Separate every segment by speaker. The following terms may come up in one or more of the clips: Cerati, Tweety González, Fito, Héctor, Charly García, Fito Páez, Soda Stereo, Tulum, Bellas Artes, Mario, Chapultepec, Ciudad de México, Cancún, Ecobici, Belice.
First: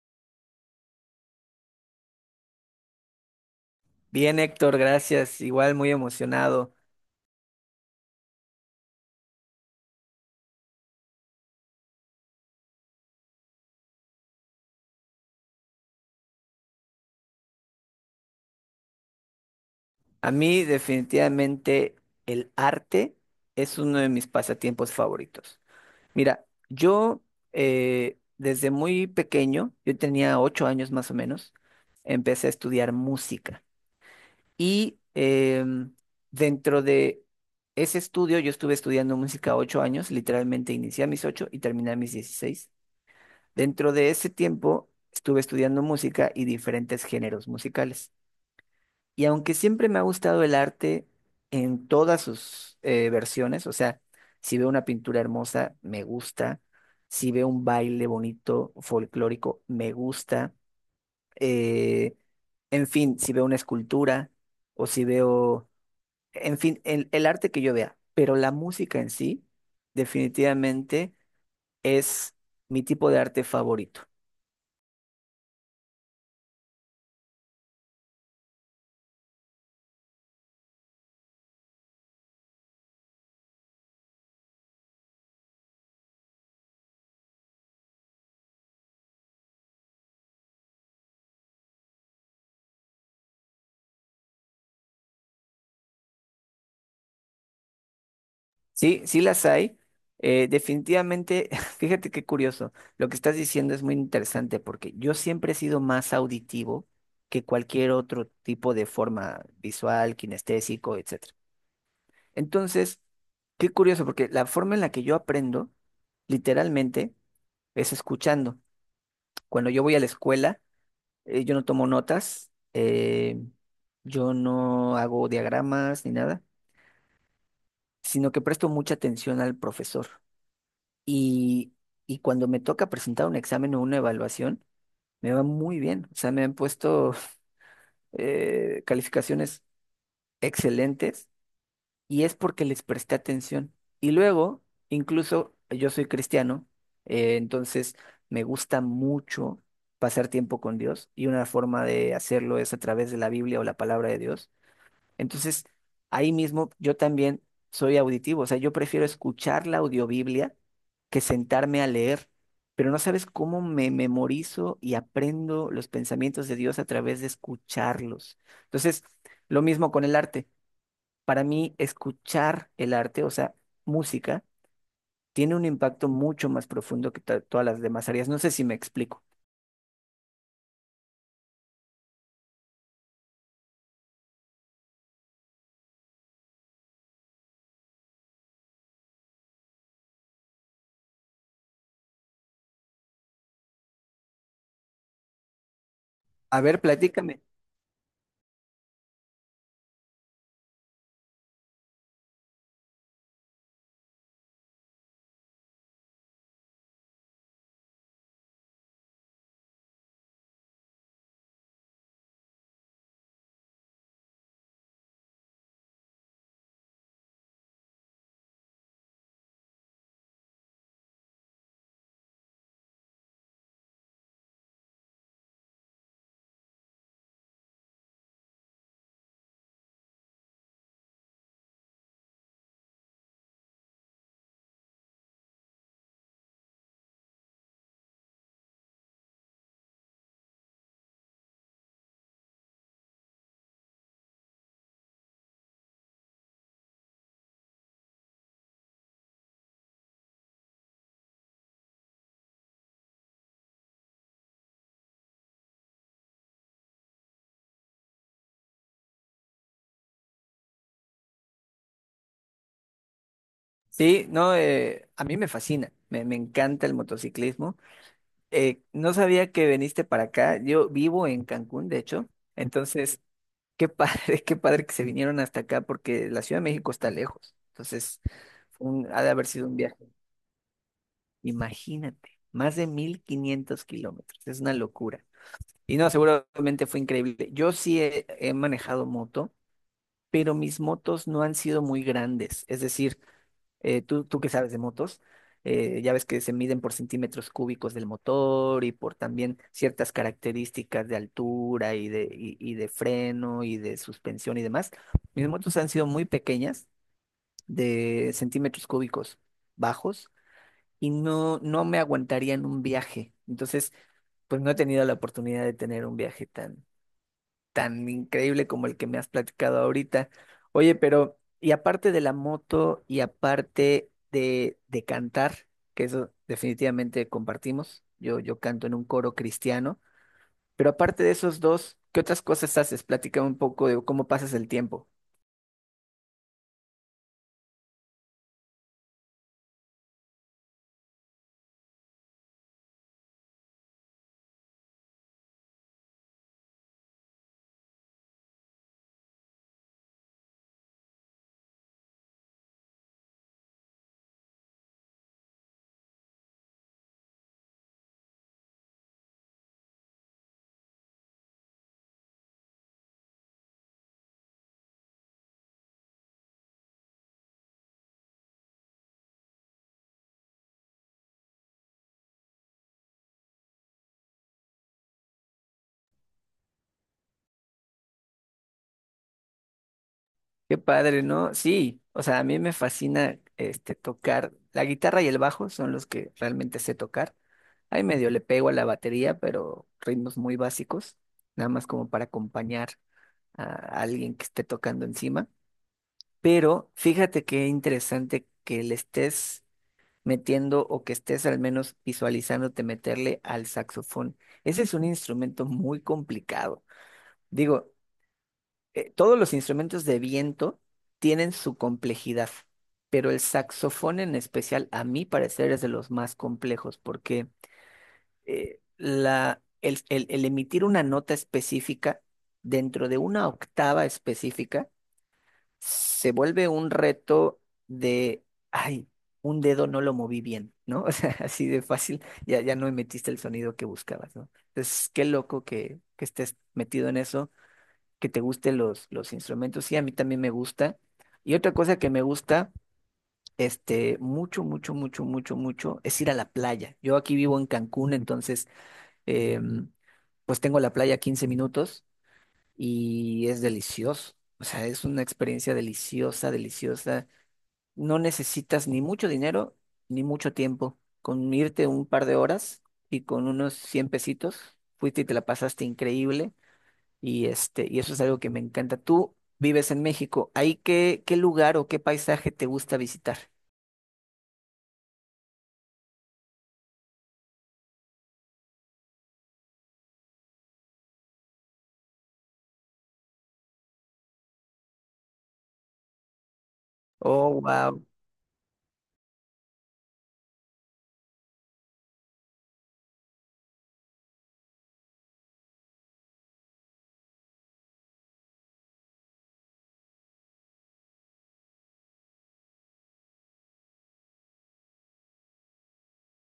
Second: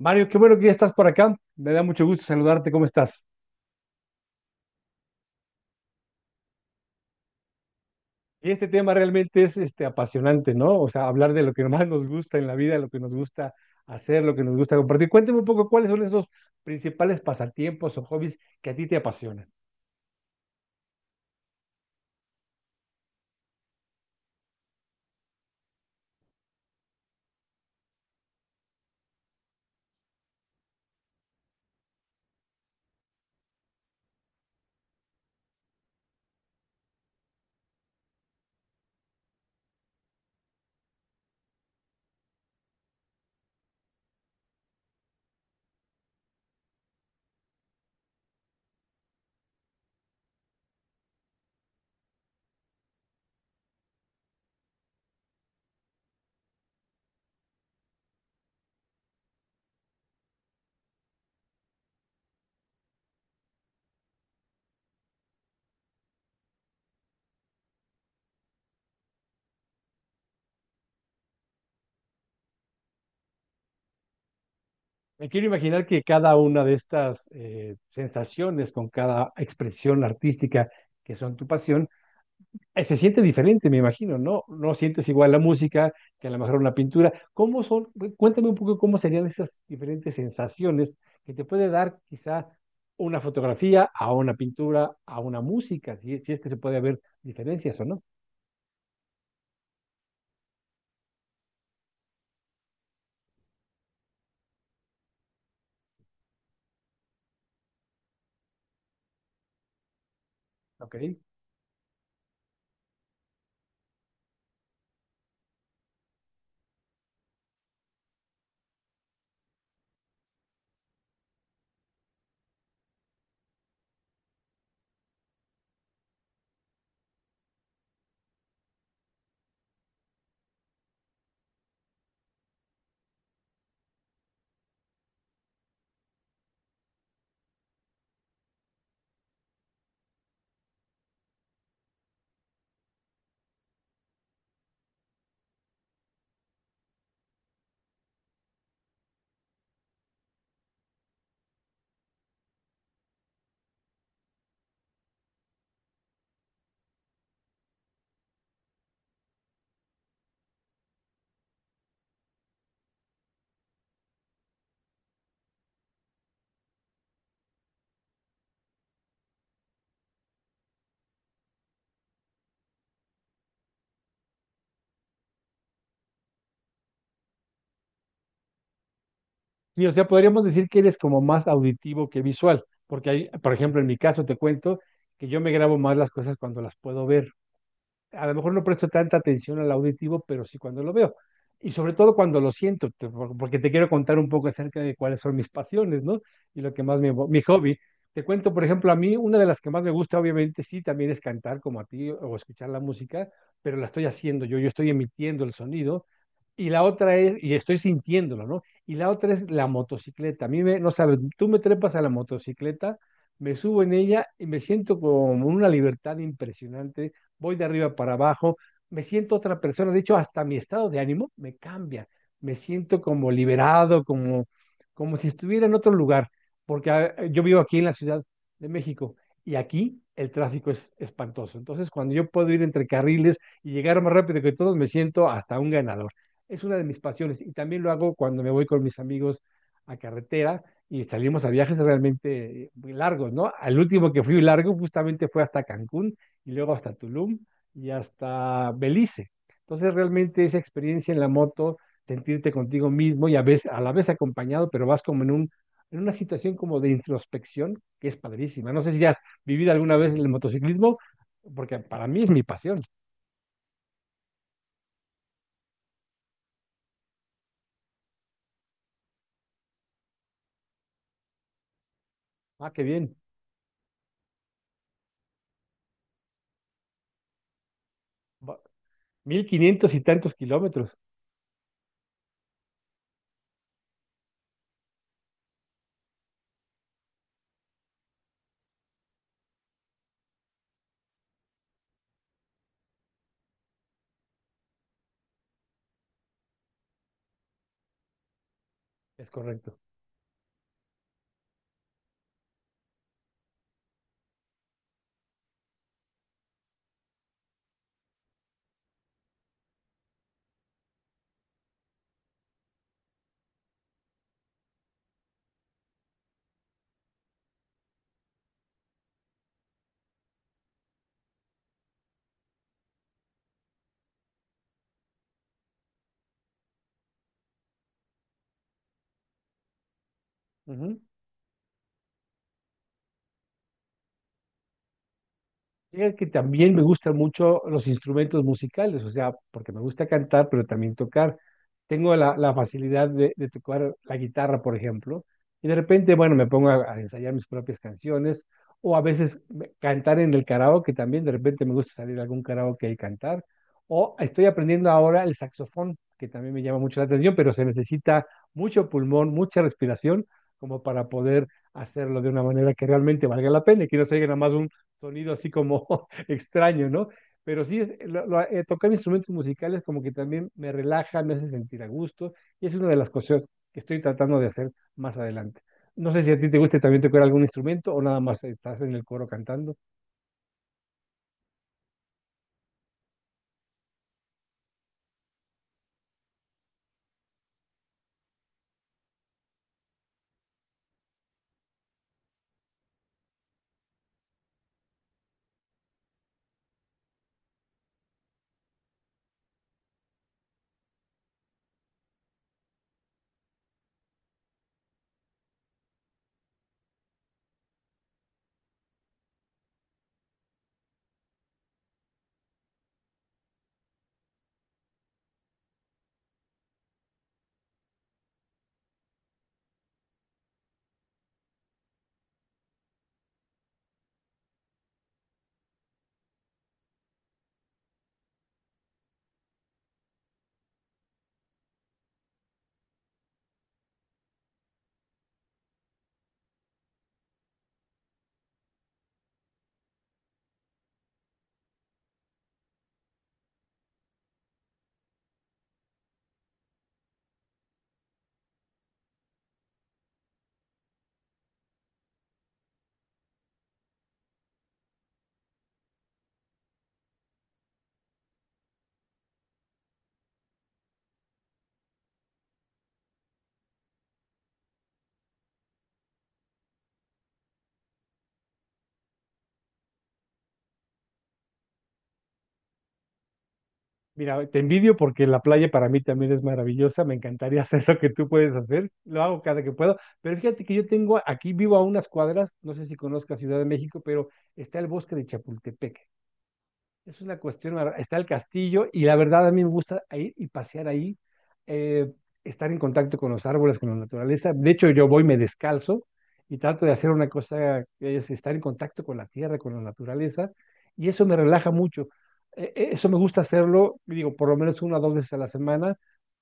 Speaker 1: Mario, qué bueno que ya estás por acá. Me da mucho gusto saludarte. ¿Cómo estás?
Speaker 2: Bien, Héctor, gracias. Igual muy emocionado.
Speaker 1: Y este tema realmente es este, apasionante, ¿no? O sea, hablar de lo que más nos gusta en la vida, lo que nos gusta hacer, lo que nos gusta compartir. Cuéntame un poco cuáles son esos principales pasatiempos o hobbies que a ti te apasionan.
Speaker 2: A mí definitivamente el arte es uno de mis pasatiempos favoritos. Mira, yo desde muy pequeño, yo tenía 8 años más o menos, empecé a estudiar música. Y dentro de ese estudio, yo estuve estudiando música 8 años, literalmente inicié a mis 8 y terminé a mis 16. Dentro de ese tiempo, estuve estudiando música y diferentes géneros musicales. Y aunque siempre me ha gustado el arte en todas sus versiones, o sea, si veo una pintura hermosa, me gusta, si veo un baile bonito, folclórico, me gusta, eh, en fin, si veo una escultura o si veo, en fin, el arte que yo vea, pero la música en sí definitivamente es mi tipo de arte favorito.
Speaker 1: Me quiero imaginar que cada una de estas sensaciones, con cada expresión artística que son tu pasión, se siente diferente, me imagino, ¿no? No sientes igual la música que a lo mejor una pintura. ¿Cómo son? Cuéntame un poco cómo serían esas diferentes sensaciones que te puede dar quizá una fotografía a una pintura, a una música, si, si es que se puede haber diferencias o no,
Speaker 2: Sí, sí las hay. Definitivamente, fíjate qué curioso. Lo que estás diciendo es muy interesante porque yo siempre he sido más auditivo que cualquier otro tipo de forma visual,
Speaker 1: ¿ok?
Speaker 2: kinestésico, etcétera. Entonces, qué curioso porque la forma en la que yo aprendo, literalmente, es escuchando. Cuando yo voy a la escuela, yo no tomo notas, yo no hago diagramas ni nada, sino que presto mucha atención al profesor. Y, y cuando me toca presentar un examen o una evaluación, me va muy bien. O sea, me han puesto calificaciones excelentes y es porque les presté atención. Y luego, incluso yo soy cristiano, entonces me gusta mucho pasar tiempo con Dios y una forma de hacerlo es a través de la Biblia o la palabra de Dios. Entonces, ahí mismo yo también soy auditivo, o sea, yo prefiero escuchar la audiobiblia que sentarme a leer, pero no sabes cómo me memorizo y aprendo los pensamientos de Dios a través de escucharlos. Entonces, lo mismo con el arte. Para mí, escuchar el arte, o sea, música, tiene un impacto mucho más profundo que todas las demás áreas. No sé si me explico.
Speaker 1: Sí, o sea, podríamos decir que eres como más auditivo que visual, porque hay, por ejemplo, en mi caso te cuento que yo me grabo más las cosas cuando las puedo ver. A lo mejor no presto tanta atención al auditivo, pero sí cuando lo veo. Y sobre todo cuando lo siento, porque te quiero contar un poco acerca de cuáles son mis pasiones, ¿no? Y
Speaker 2: A
Speaker 1: lo
Speaker 2: ver,
Speaker 1: que más mi
Speaker 2: platícame.
Speaker 1: hobby. Te cuento, por ejemplo, a mí una de las que más me gusta, obviamente, sí, también es cantar como a ti o escuchar la música, pero la estoy haciendo yo, estoy emitiendo el sonido. Y la otra es, y estoy sintiéndolo, ¿no? Y la otra es la motocicleta. A mí no sabes, tú me trepas a la motocicleta, me subo en ella y me siento con una libertad impresionante, voy de arriba para abajo, me siento otra persona, de hecho hasta mi estado de ánimo me cambia, me siento como liberado, como, como si estuviera en otro lugar, porque yo vivo aquí en la Ciudad de México y aquí el tráfico es espantoso. Entonces, cuando yo puedo ir entre carriles y llegar más rápido que todos, me siento hasta un ganador. Es una de mis pasiones y también lo hago cuando me voy con mis amigos a carretera y salimos a viajes realmente muy largos, ¿no? Al último que fui largo justamente fue hasta Cancún y luego hasta Tulum y hasta Belice. Entonces, realmente esa experiencia en la moto, sentirte contigo mismo y a veces, a la vez acompañado, pero vas como en un, en una situación como de introspección que es padrísima. No sé si has vivido alguna vez el motociclismo, porque para mí es mi pasión.
Speaker 2: Sí, no, a mí me fascina, me encanta el motociclismo. No sabía que veniste para acá. Yo vivo en Cancún, de hecho.
Speaker 1: Ah, qué bien.
Speaker 2: Entonces, qué padre, qué padre que se vinieron hasta acá porque la Ciudad de México está lejos. Entonces,
Speaker 1: Va-
Speaker 2: ha de
Speaker 1: Mil
Speaker 2: haber sido un
Speaker 1: quinientos y
Speaker 2: viaje.
Speaker 1: tantos kilómetros,
Speaker 2: Imagínate, más de 1.500 kilómetros. Es una locura. Y no, seguramente fue increíble. Yo sí he manejado moto, pero mis motos no han sido muy grandes. Es decir, tú que sabes de motos, ya ves que se miden por centímetros cúbicos del motor y por
Speaker 1: es
Speaker 2: también
Speaker 1: correcto.
Speaker 2: ciertas características de altura y de freno y de suspensión y demás. Mis motos han sido muy pequeñas, de centímetros cúbicos bajos, y no, no me aguantarían un viaje. Entonces, pues no he tenido la oportunidad de tener un viaje tan, tan increíble como el que me has platicado ahorita. Oye, pero, y aparte de la moto y aparte de cantar, que eso definitivamente compartimos, yo canto en un coro cristiano, pero
Speaker 1: Ujú.
Speaker 2: aparte de esos dos, ¿qué otras cosas haces? Platícame un poco de cómo pasas el tiempo.
Speaker 1: Fíjate que también me gustan mucho los instrumentos musicales, o sea, porque me gusta cantar, pero también tocar. Tengo la facilidad de tocar la guitarra, por ejemplo, y de repente, bueno, me pongo a ensayar mis propias canciones, o a veces cantar en el karaoke también, de repente me gusta salir a algún karaoke y cantar, o estoy aprendiendo ahora el saxofón, que también me llama mucho la atención, pero se necesita mucho pulmón, mucha respiración, como para poder hacerlo de una manera que realmente valga la pena y que no se oiga nada más sonido así como extraño, ¿no? Pero sí, tocar instrumentos musicales como que también me relaja, me hace sentir a gusto y es una de las cosas que estoy tratando de hacer más adelante. No sé si a ti te guste, también tocar algún instrumento o nada más estás en el coro cantando.
Speaker 2: Qué padre, ¿no? Sí, o sea, a mí me fascina tocar. La guitarra y el bajo son los que realmente sé tocar. Ahí medio le pego a la batería, pero ritmos muy básicos, nada más como para acompañar a alguien que esté tocando encima. Pero fíjate qué interesante que le estés metiendo o que estés al menos visualizándote meterle al saxofón. Ese es un instrumento muy complicado. Digo, todos los instrumentos de viento tienen su complejidad, pero el saxofón en especial, a mi parecer, es de los más complejos porque el emitir una nota específica dentro de una octava específica, se vuelve un reto de, ay, un dedo no lo moví bien, ¿no? O sea, así de fácil, ya, ya no metiste el sonido que buscabas, ¿no? Entonces, qué loco que, estés metido en eso, que te gusten los instrumentos, sí, a mí también me gusta. Y otra cosa que me gusta, mucho, mucho, mucho, mucho, mucho, es ir a la playa. Yo aquí vivo en Cancún, entonces, em, pues tengo la playa a 15 minutos y es delicioso. O sea, es una experiencia deliciosa, deliciosa. No necesitas ni mucho dinero ni mucho tiempo. Con irte un par de horas y con unos 100 pesitos, fuiste y te la pasaste increíble. Y eso es algo que me encanta. Tú vives en México. ¿Ahí qué lugar o qué paisaje te gusta visitar?
Speaker 1: Mira, te envidio porque la playa para mí también es maravillosa, me encantaría hacer lo que tú puedes hacer, lo hago cada que puedo, pero fíjate que yo tengo aquí, vivo a unas cuadras, no sé si conozcas Ciudad de México, pero está el bosque de Chapultepec. Es una
Speaker 2: Oh,
Speaker 1: cuestión,
Speaker 2: wow.
Speaker 1: está el castillo y la verdad a mí me gusta ir y pasear ahí, eh, estar en contacto con los árboles, con la naturaleza. De hecho, yo voy, me descalzo y trato de hacer una cosa que es estar en contacto con la tierra, con la naturaleza y eso me relaja mucho. Eso me gusta hacerlo, digo, por lo menos una o dos veces a la semana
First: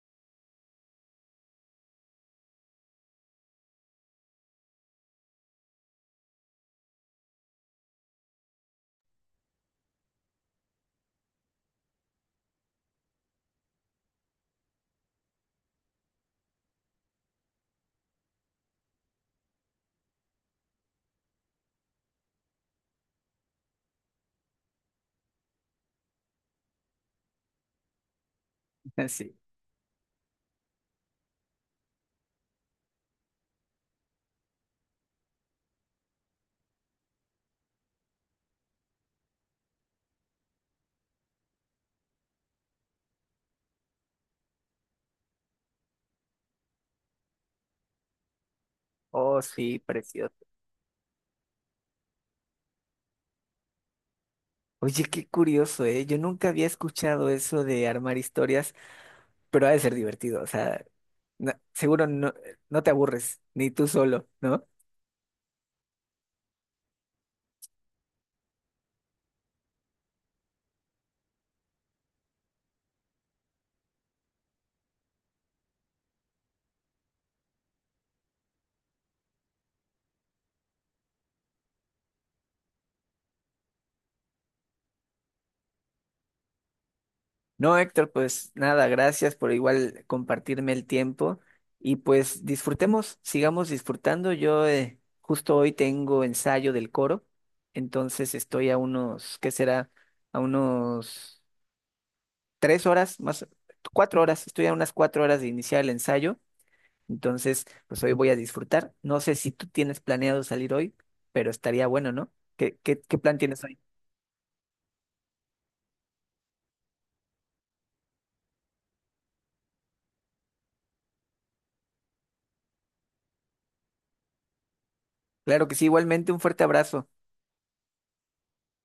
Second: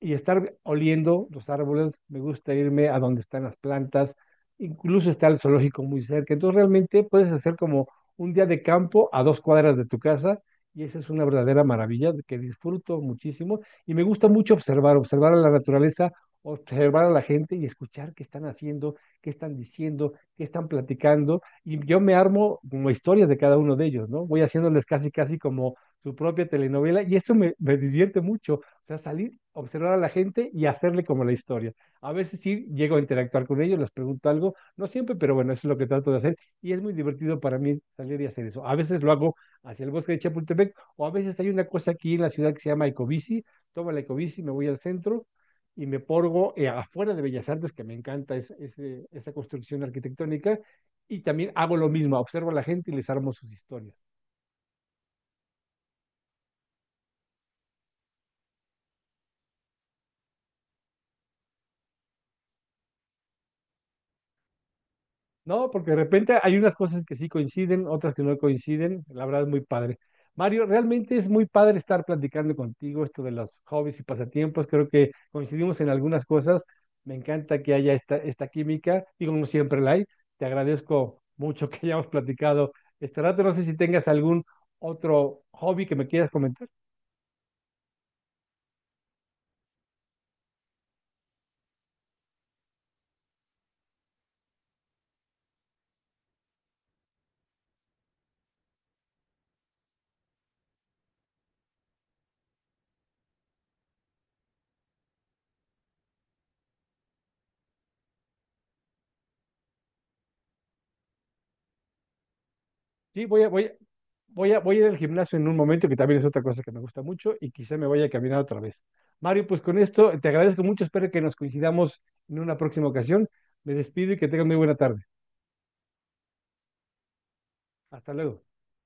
Speaker 1: y estar oliendo los árboles. Me gusta irme a donde están las plantas, incluso está el zoológico muy cerca. Entonces realmente puedes hacer como un día de campo a dos cuadras de tu casa y esa es una verdadera maravilla que disfruto muchísimo y me gusta mucho observar, observar a la naturaleza, observar a la gente y escuchar qué están haciendo, qué están diciendo, qué están platicando. Y yo me armo como historias de cada uno de ellos, ¿no? Voy haciéndoles casi, casi como su propia telenovela y eso me divierte mucho. O sea, salir,
Speaker 2: Sí.
Speaker 1: observar a la gente y hacerle como la historia. A veces sí llego a interactuar con ellos, les pregunto algo, no siempre, pero bueno, eso es lo que trato de hacer y es muy divertido para mí salir y hacer eso. A veces lo hago hacia el bosque de Chapultepec, o a veces hay una cosa aquí en la ciudad que se llama Ecobici, tomo la Ecobici, me voy al centro y me porgo afuera de Bellas Artes, que me encanta esa
Speaker 2: Oh, sí,
Speaker 1: construcción
Speaker 2: precioso.
Speaker 1: arquitectónica, y también hago lo mismo, observo a la gente y les armo sus historias.
Speaker 2: Oye, qué curioso, ¿eh? Yo nunca había escuchado eso de armar historias, pero ha de ser divertido. O sea, seguro no, no te aburres, ni tú solo, no
Speaker 1: No, porque de repente hay unas cosas que sí coinciden, otras que no coinciden. La verdad es muy padre. Mario, realmente es muy padre estar platicando contigo esto de los hobbies y pasatiempos. Creo que coincidimos en algunas cosas. Me encanta que haya esta química y como siempre la hay. Te agradezco mucho que hayamos platicado este rato. No sé si tengas algún otro hobby que me quieras comentar.
Speaker 2: No, Héctor, pues nada, gracias por igual compartirme el tiempo y pues disfrutemos, sigamos disfrutando. Yo justo hoy tengo ensayo del coro, entonces estoy a unos, ¿qué será? A unos 3 horas, más 4 horas, estoy a unas 4 horas de iniciar el ensayo, entonces pues hoy voy a disfrutar. No sé si tú tienes planeado salir hoy, pero estaría bueno, ¿no? ¿Qué
Speaker 1: Sí,
Speaker 2: plan tienes hoy?
Speaker 1: voy a, ir al gimnasio en un momento, que también es otra cosa que me gusta mucho, y quizá me vaya a caminar otra vez. Mario, pues con esto te agradezco mucho, espero que nos coincidamos en una próxima ocasión. Me despido y que tengan muy buena tarde.
Speaker 2: Claro que sí, igualmente un fuerte abrazo.
Speaker 1: Hasta luego.